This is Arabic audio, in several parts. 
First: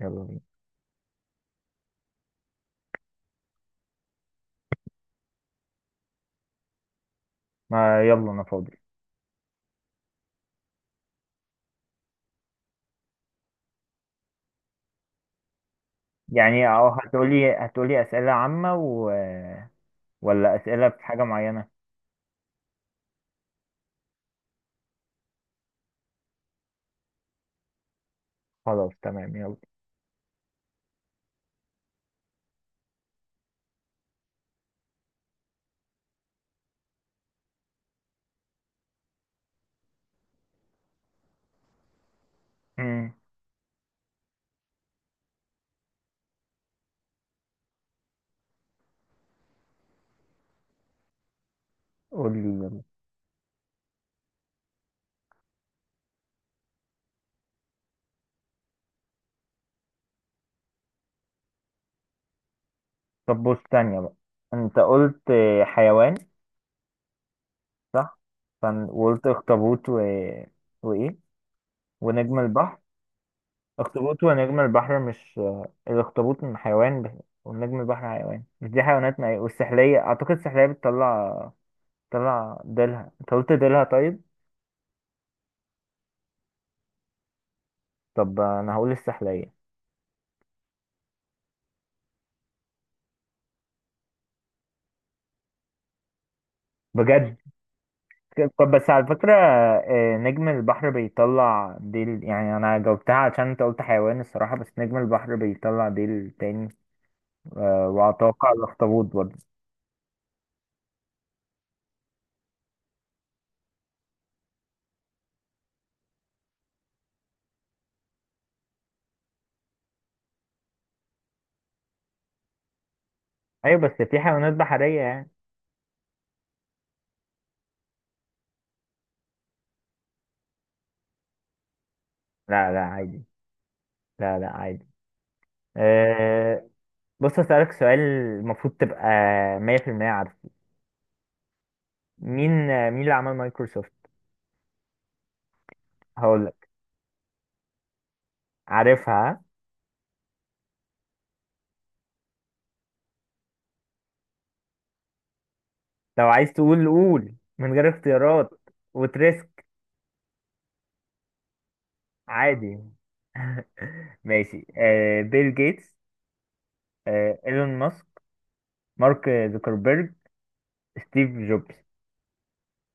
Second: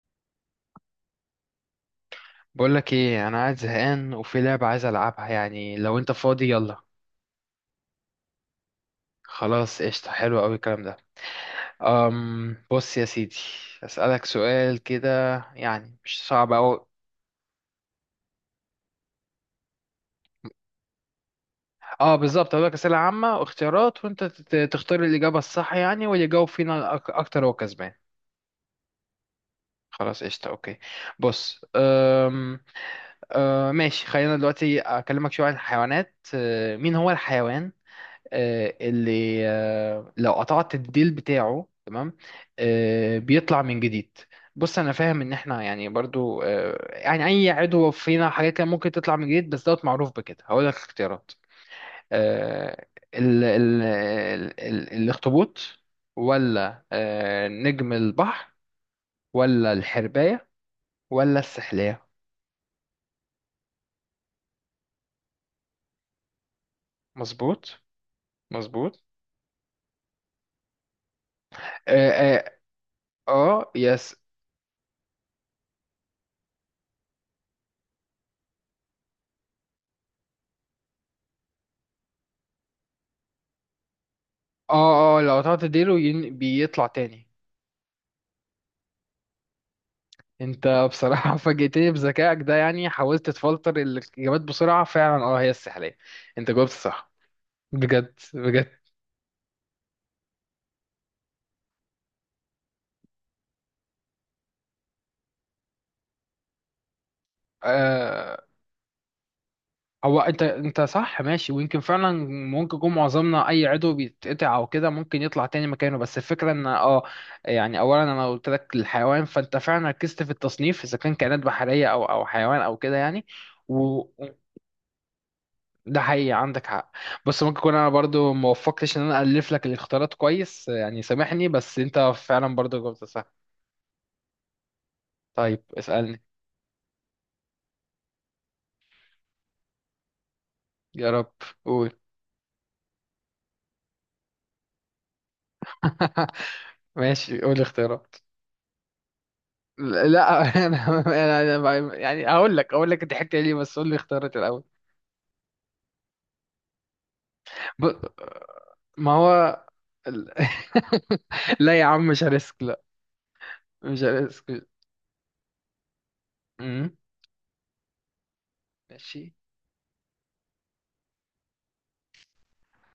يلا بينا. بقولك ايه، انا قاعد زهقان وفي لعبة عايز العبها، يعني لو انت فاضي يلا. ما يلا انا فاضي. خلاص، قشطة. حلو قوي الكلام ده. بص يا سيدي. اسألك سؤال كده، يعني مش صعب يعني أوي. او هتقولي اسئله عامه و... ولا اسئله في حاجه معينه؟ اه بالظبط، هقولك أسئلة عامة واختيارات، وانت تختار الإجابة الصح، يعني واللي يجاوب فينا اكتر هو كسبان. خلاص تمام يلا. خلاص، قشطة، اوكي. بص، أم أه ماشي. خلينا دلوقتي اكلمك شوية عن الحيوانات. مين هو الحيوان اللي لو قطعت الديل بتاعه، تمام، امم. بيطلع من جديد؟ بص، انا فاهم ان احنا يعني برضو يعني اي عضو فينا حاجات كان ممكن تطلع من جديد، بس دوت معروف بكده. هقول لك اختيارات. قولي يلا. آه، ال ال ال ال الاخطبوط، ولا نجم البحر، ولا الحرباية، ولا السحلية. طب بص تانية بقى، انت قلت حيوان مظبوط. صح. فن... مظبوط. وقلت اخطبوط و... وايه؟ ونجم اه, البحر. آه. يس. اخطبوط ونجم البحر، مش الاخطبوط من حيوان ب... ونجم البحر حيوان، مش دي حيوانات؟ ما والسحلية، اعتقد السحلية بتطلع، ديلها، انت قلت ديلها طيب. اه، اه، لو قطعت ديله بيطلع تاني. طب انا هقول السحلية. انت بصراحة فاجئتني بذكائك ده، يعني حاولت تفلتر الإجابات بسرعة فعلا. اه هي السحلية. انت جاوبت صح. بجد؟ بجد بجد. طب بس على فكرة نجم البحر بيطلع ديل، يعني أنا جاوبتها عشان أنت قلت حيوان الصراحة، بس نجم البحر بيطلع ديل تاني. آه. وأتوقع الأخطبوط برضه. هو انت، صح ماشي، ويمكن فعلا ممكن يكون معظمنا اي عضو بيتقطع او كده ممكن يطلع تاني مكانه. بس الفكرة ان اه، يعني اولا انا قلت لك الحيوان، فانت فعلا ركزت في التصنيف اذا كان كائنات بحرية او حيوان او كده يعني. أيوة بس و- في حيوانات بحرية يعني. ده حقيقي، عندك حق. بص، ممكن اكون انا برضو ما وفقتش ان انا الف لك الاختيارات كويس، يعني سامحني، بس انت فعلا لا لا، برضو جاوبت صح. عادي. لا لا، عادي. طيب اسالني. أه بص، أسألك سؤال المفروض تبقى مية في المية عارفه. يا رب، قول. مين مين اللي عمل مايكروسوفت؟ هقولك. ماشي، قول اختيارات. عارفها، ها؟ لا انا انا يعني اقول لك، ضحكت ليه، بس قول لي اختيارات الاول. لو عايز تقول قول من ب... غير اختيارات ما هو وتريسك. ال- لا يا عم، مش هريسك عادي. لا. مش ماشي، هريسك. آه بيل جيتس، مم. آه ايلون ماسك، مارك ماشي. زوكربيرج، ستيف جوبز.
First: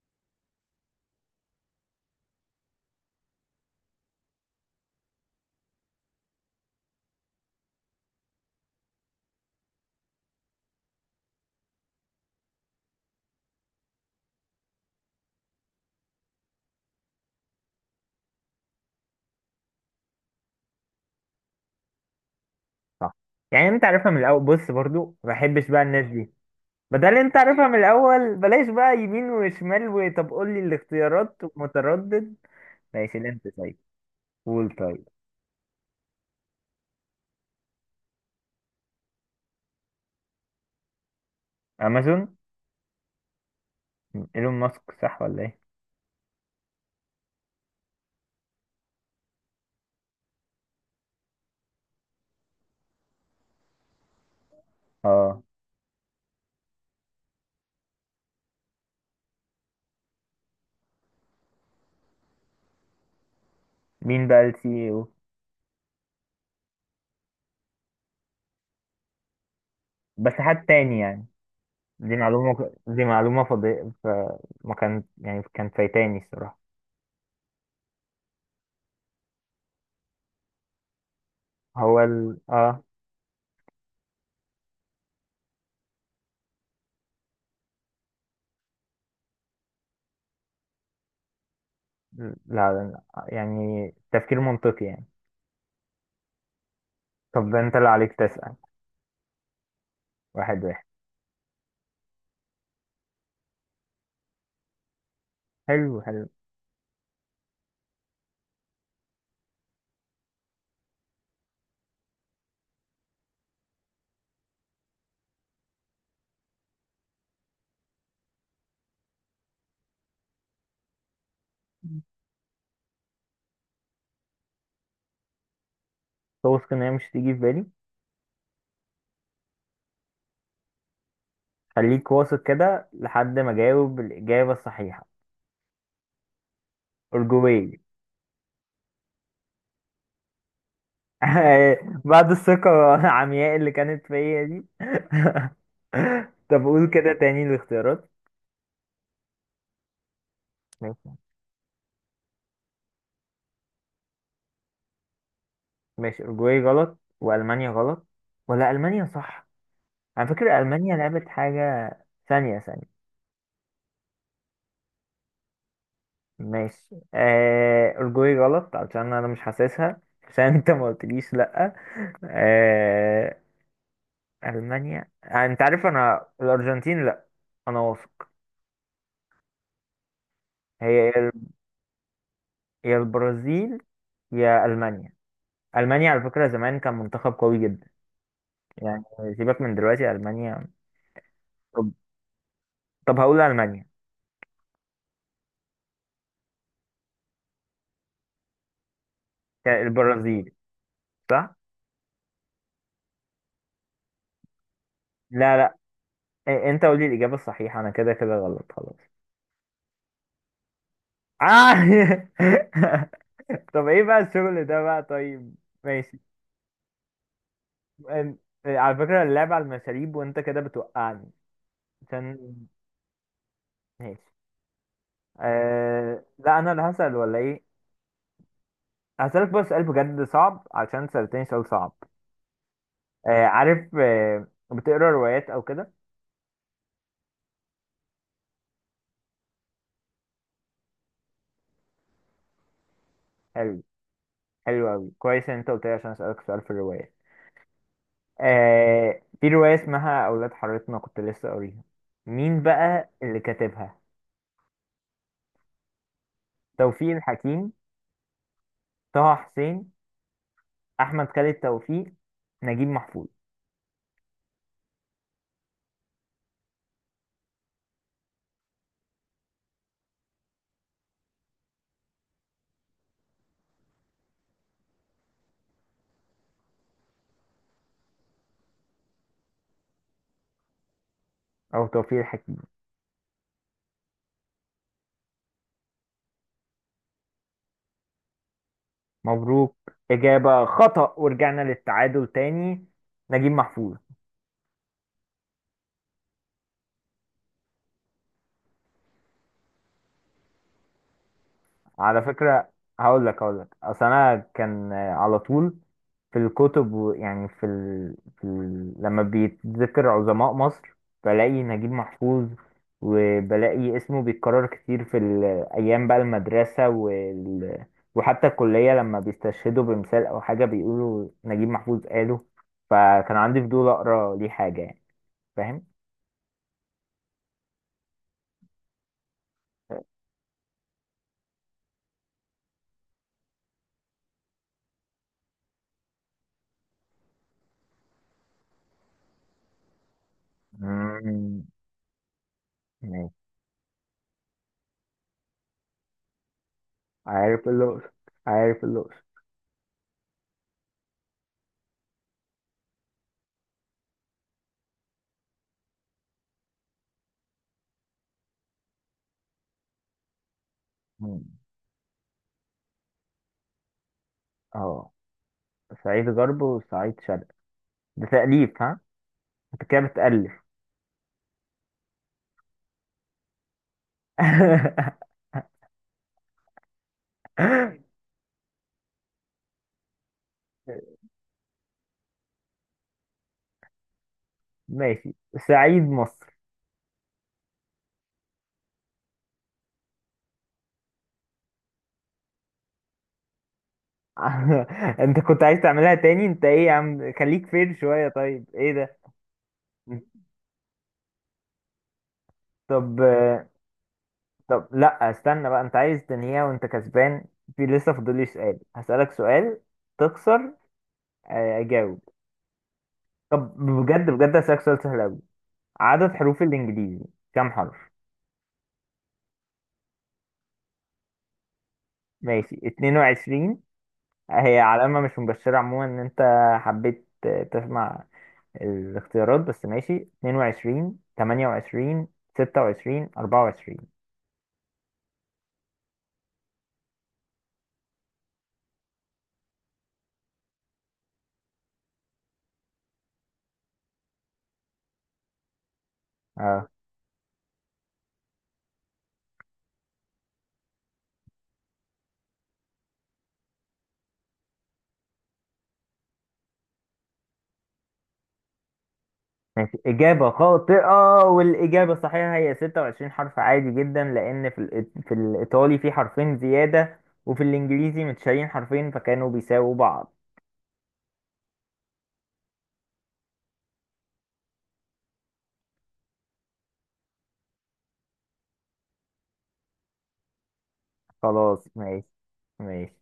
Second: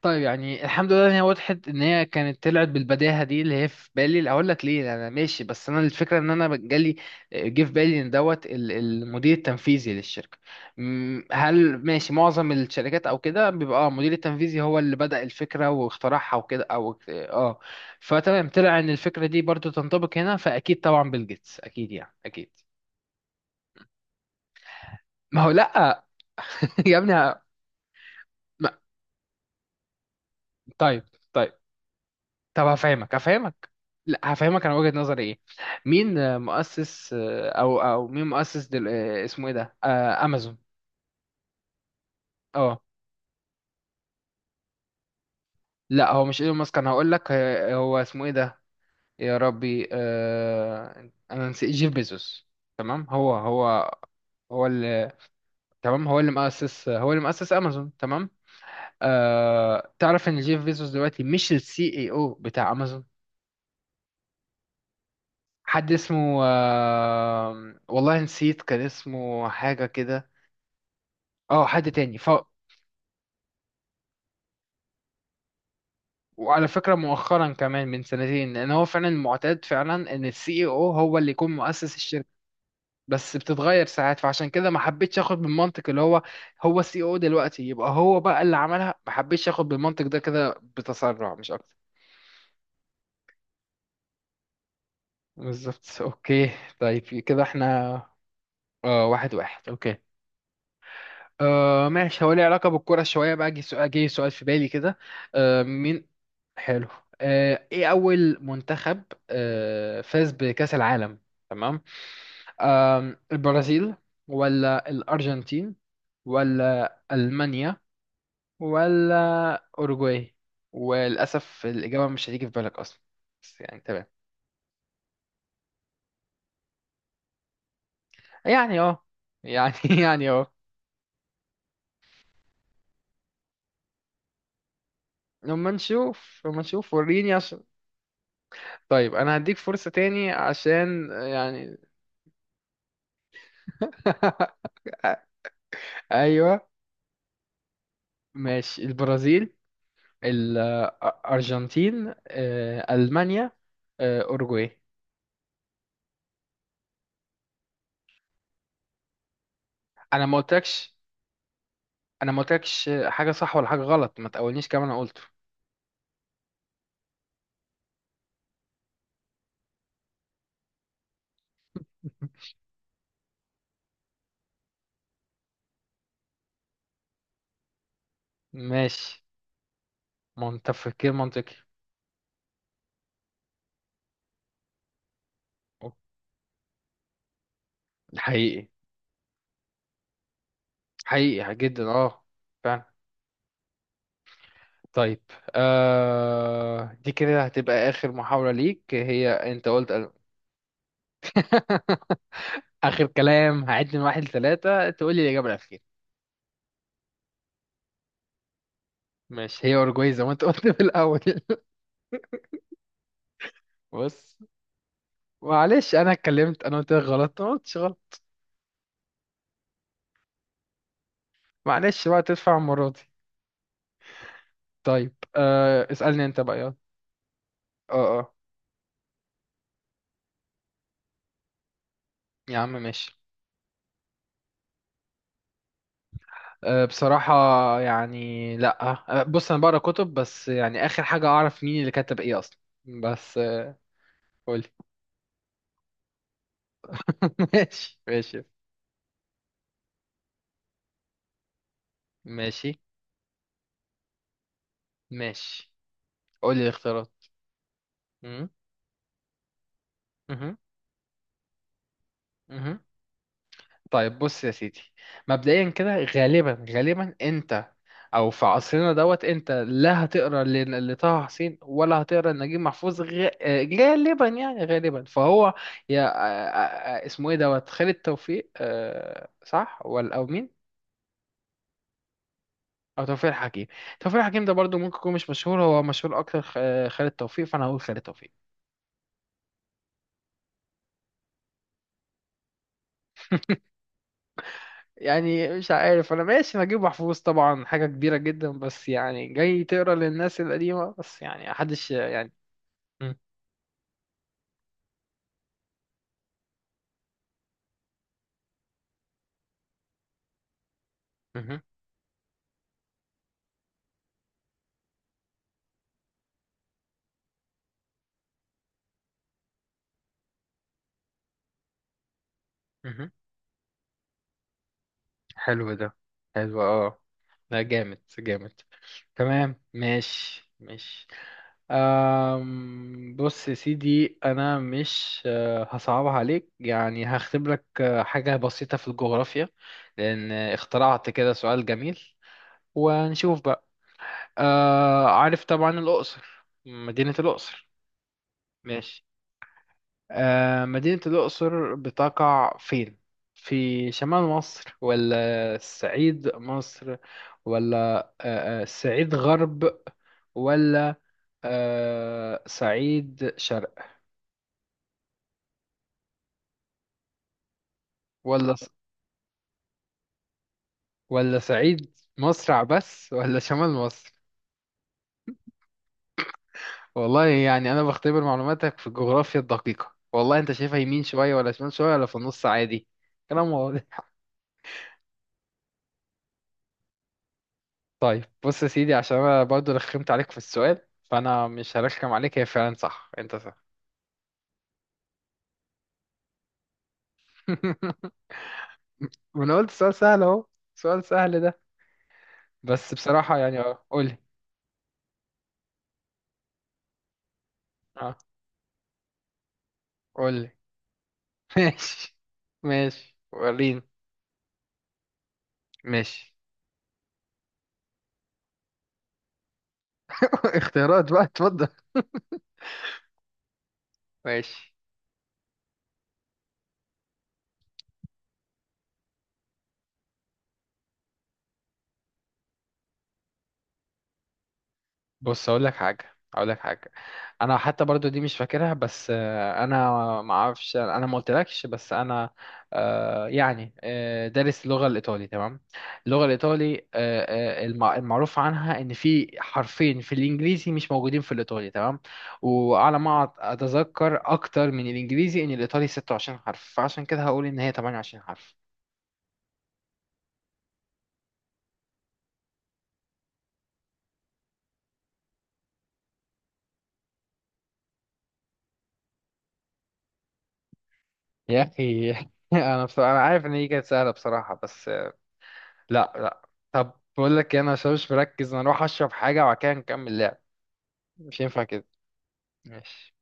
طيب يعني الحمد لله ان هي وضحت، ان هي كانت طلعت بالبداهه دي اللي هي في بالي. اقول لك ليه، انا ماشي، بس انا الفكره ان انا جالي جه في بالي ان دوت المدير التنفيذي للشركه. هل ماشي معظم الشركات او كده بيبقى اه المدير التنفيذي هو اللي بدأ الفكره واخترعها وكده، او اه، فتمام طلع ان الفكره دي برضو تنطبق هنا. فاكيد طبعا بيل جيتس، اكيد يعني اكيد. صح، يعني انت عارفها من الاول. بص برضو ما ما هو بحبش بقى لا. الناس دي. يا ابني. بدل انت عارفها من الاول بلاش ما- بقى يمين وشمال، وطب قول لي طيب، الاختيارات طيب. متردد. طب هفهمك، ماشي، اللي انت طيب. لا، هفهمك انا قول وجهة طيب. نظري ايه. مين مؤسس او مين مؤسس اسمه ايه ده، امازون. امازون. اه، ايلون ماسك صح ولا ايه؟ لا هو مش ايلون ماسك. انا هقول لك هو اسمه ايه ده. يا ربي، انا نسيت. جيف بيزوس، تمام. هو اللي، اه. تمام، هو اللي مؤسس، امازون، تمام. تعرف ان جيف بيزوس دلوقتي مش السي اي او بتاع امازون. مين بقى السي او؟ حد اسمه والله نسيت، كان اسمه حاجة كده. بس حد تاني يعني. اه، حد دي تاني ف. معلومة دي معلومة فضي، فما كان يعني، كان فايتاني الصراحة. وعلى فكرة مؤخرا كمان من سنتين، ان هو فعلا معتاد فعلا ان السي او هو اللي يكون مؤسس هو الشركة، ال اه. بس بتتغير ساعات. فعشان كده ما حبيتش اخد بالمنطق اللي هو، هو السي او دلوقتي يبقى هو بقى اللي عملها. ما حبيتش اخد بالمنطق ده كده، بتسرع مش اكتر. لا لا لا، يعني تفكير منطقي يعني. بالظبط، اوكي. طيب كده طب ده انت اللي احنا، عليك تسأل. اه واحد واحد، اوكي. واحد واحد. آه ماشي. هو ليه علاقة بالكرة شوية بقى. جه سؤال، في بالي كده. آه حلو مين، حلو. حلو. آه ايه أول منتخب فاز بكأس العالم؟ تمام. آه، البرازيل، ولا الأرجنتين، ولا ألمانيا، ولا أوروجواي؟ وللأسف الإجابة مش هتيجي في بالك أصلا، بس يعني تمام. توثق ان هي مش تيجي في بالي. يعني اه، يعني يعني اه. خليك واثق كده لحد ما اجاوب الإجابة الصحيحة. لما نشوف، وريني عشان. أرجوية. طيب انا هديك فرصة تاني عشان يعني. بعد الثقة العمياء اللي كانت فيا دي. طب ايوه، قول كده تاني الاختيارات. ماشي، البرازيل، ماشي. الارجنتين، المانيا، اوروجواي. ماشي أورجواي غلط، وألمانيا غلط، ولا ألمانيا صح؟ انا على ما فكرة قلتلكش، ألمانيا لعبت حاجة. انا ما ثانية قلتلكش ثانية. حاجه صح ولا حاجه غلط. ما تقولنيش كمان انا قلته. ماشي، آه الجوي غلط علشان انا مش حاسسها، عشان انت ما قلتليش لا. آه المانيا، آه انت عارف. انا الارجنتين لا، انا واثق. ماشي، منطق هي تفكير منطقي. يا البرازيل، يا المانيا. أوك. المانيا على فكره زمان كان منتخب قوي جدا حقيقي. يعني. سيبك من دلوقتي المانيا. حقيقي جدا طب، اه. فعلا. طب هقول المانيا. طيب، آه دي كده هتبقى اخر محاولة ليك. هي انت يا قلت ألم. البرازيل؟ صح. اخر كلام، هعد من واحد لثلاثة تقول لي الاجابة لا لا، الاخيرة. إيه، انت قولي الاجابه الصحيحه، انا كده كده غلط خلاص. ماشي، هي أوروجواي زي ما أنت قلت في الأول. آه. طب ايه بقى بص، الشغل ده بقى طيب؟ معلش أنا ماشي. اتكلمت، أنا قلت لك غلط، أنا ما قلتش غلط. أم- على فكرة اللعب على المشاريب وانت كده بتوقعني معلش بقى، عشان. تدفع المرة دي. ماشي. طيب أه اسألني أه... أنت بقى، لا انا يلا. اللي هسأل ولا ايه؟ أه أه. هسألك بس سؤال بجد صعب، عشان سألتني سؤال صعب. يا عم ماشي. أه عارف، أه... بتقرا روايات او كده؟ أه بصراحة، يعني لأ. أه بص، أنا بقرا كتب، بس يعني آخر حاجة أعرف مين اللي كتب إيه أصلا. بس أه، حلو. قولي. حلو اوي، كويس ان انت قلت لي عشان اسألك سؤال في الروايات. ماشي ماشي. أه... في رواية اسمها اولاد حارتنا كنت لسه قاريها. مين ماشي بقى اللي كاتبها؟ ماشي، قولي توفيق الاختيارات. الحكيم، مهم. طه حسين، احمد خالد توفيق، مهم. نجيب محفوظ. طيب بص يا سيدي، مبدئيا كده، غالبا انت، او في عصرنا دوت، انت لا هتقرا لطه حسين، ولا هتقرا لنجيب محفوظ، غالبا يعني، غالبا. فهو يا اسمه ايه دوت، خالد توفيق، صح، ولا او مين؟ او توفيق الحكيم. او توفيق الحكيم. توفيق الحكيم ده برضو ممكن يكون مش مشهور. هو مشهور اكتر خالد توفيق. فانا هقول خالد توفيق. مبروك، إجابة خطأ، ورجعنا للتعادل تاني. نجيب محفوظ. يعني مش عارف، انا ماشي. نجيب محفوظ طبعا حاجه كبيره جدا، بس يعني جاي تقرا للناس القديمه، بس يعني محدش على يعني. فكرة، مم. هقول لك أصل أنا كان، على طول في الكتب يعني في, ال... في ال... لما بيتذكر عظماء مصر بلاقي مهم. نجيب محفوظ، وبلاقي اسمه بيتكرر كتير في الأيام بقى، المدرسة وال... وحتى الكلية، لما بيستشهدوا بمثال أو حاجة بيقولوا نجيب محفوظ قاله. مهم. فكان عندي فضول أقرأ ليه حاجة يعني. حلو ده. حلو اه. لا جامد جامد. تمام، ماشي ماشي. بص يا سيدي، انا مش هصعبها عليك يعني. هختبرك لك حاجة بسيطة في الجغرافيا، لان اخترعت كده فاهم؟ سؤال جميل. ماشي. وهنشوف بقى. أه عارف طبعا الاقصر، مدينة عارف الاقصر. الأقصر. عارف ماشي. الأقصر. مدينة الأقصر بتقع فين؟ في شمال مصر، ولا الصعيد مصر، ولا الصعيد غرب، ولا مم. صعيد شرق، اه. صعيد غرب وصعيد شرق؟ ده ولا، تأليف ها، انت كده بتألف. صعيد مصر عبس، ولا شمال مصر؟ والله يعني أنا بختبر معلوماتك في الجغرافيا الدقيقة. والله أنت شايفها يمين شوية، ولا شمال شوية، ولا في النص عادي. كلام واضح. ماشي، صعيد مصر. طيب بص يا سيدي، عشان انا برضو رخمت عليك في السؤال، فانا مش هرخم عليك. هي فعلا صح، انت صح. انت كنت عايز تعملها تاني؟ انت ايه يا عم، خليك فين شوية طيب، ايه ده؟ وانا قلت سؤال سهل اهو، سؤال سهل ده. بس طب، بصراحة يعني اه قولي. طب لا استنى بقى، انت عايز تنهيها وانت كسبان. في لسه اه فاضل لي سؤال، هسألك سؤال قولي. تخسر. ماشي اجاوب. ماشي. طب وريني. بجد بجد، هسألك سؤال سهل قوي. عدد ماشي. حروف الانجليزي كام حرف؟ اختيارات بقى، اتفضل. ماشي 22. ماشي. هي علامة مش مبشرة عموما ان انت حبيت تسمع الاختيارات، بس ماشي 22, 28, 26, 24. بص اقول لك حاجه، انا حتى برضو دي مش فاكرها، بس انا ما اعرفش، انا ما قلتلكش، بس انا يعني دارس اللغه الايطالي، تمام. اللغه الايطالي اه المعروف عنها ان في حرفين في الانجليزي مش موجودين في الايطالي، تمام. وعلى ما اتذكر اكتر من الانجليزي ان الايطالي 26 حرف، فعشان كده هقول ان هي 28 حرف. ماشي، إجابة خاطئة، والإجابة الصحيحة هي 26 حرف. عادي جدا لأن في في الإيطالي في حرفين زيادة، وفي الإنجليزي متشالين حرفين، فكانوا بيساووا بعض. يا اخي انا بصراحة انا عارف ان هي كانت سهله بصراحه بس. لا لا. طب بقول لك إيه، انا عشان مش مركز، انا اروح اشرب حاجه، وبعد كده نكمل لعب. مش ينفع كده. خلاص ماشي. ماشي. ماشي.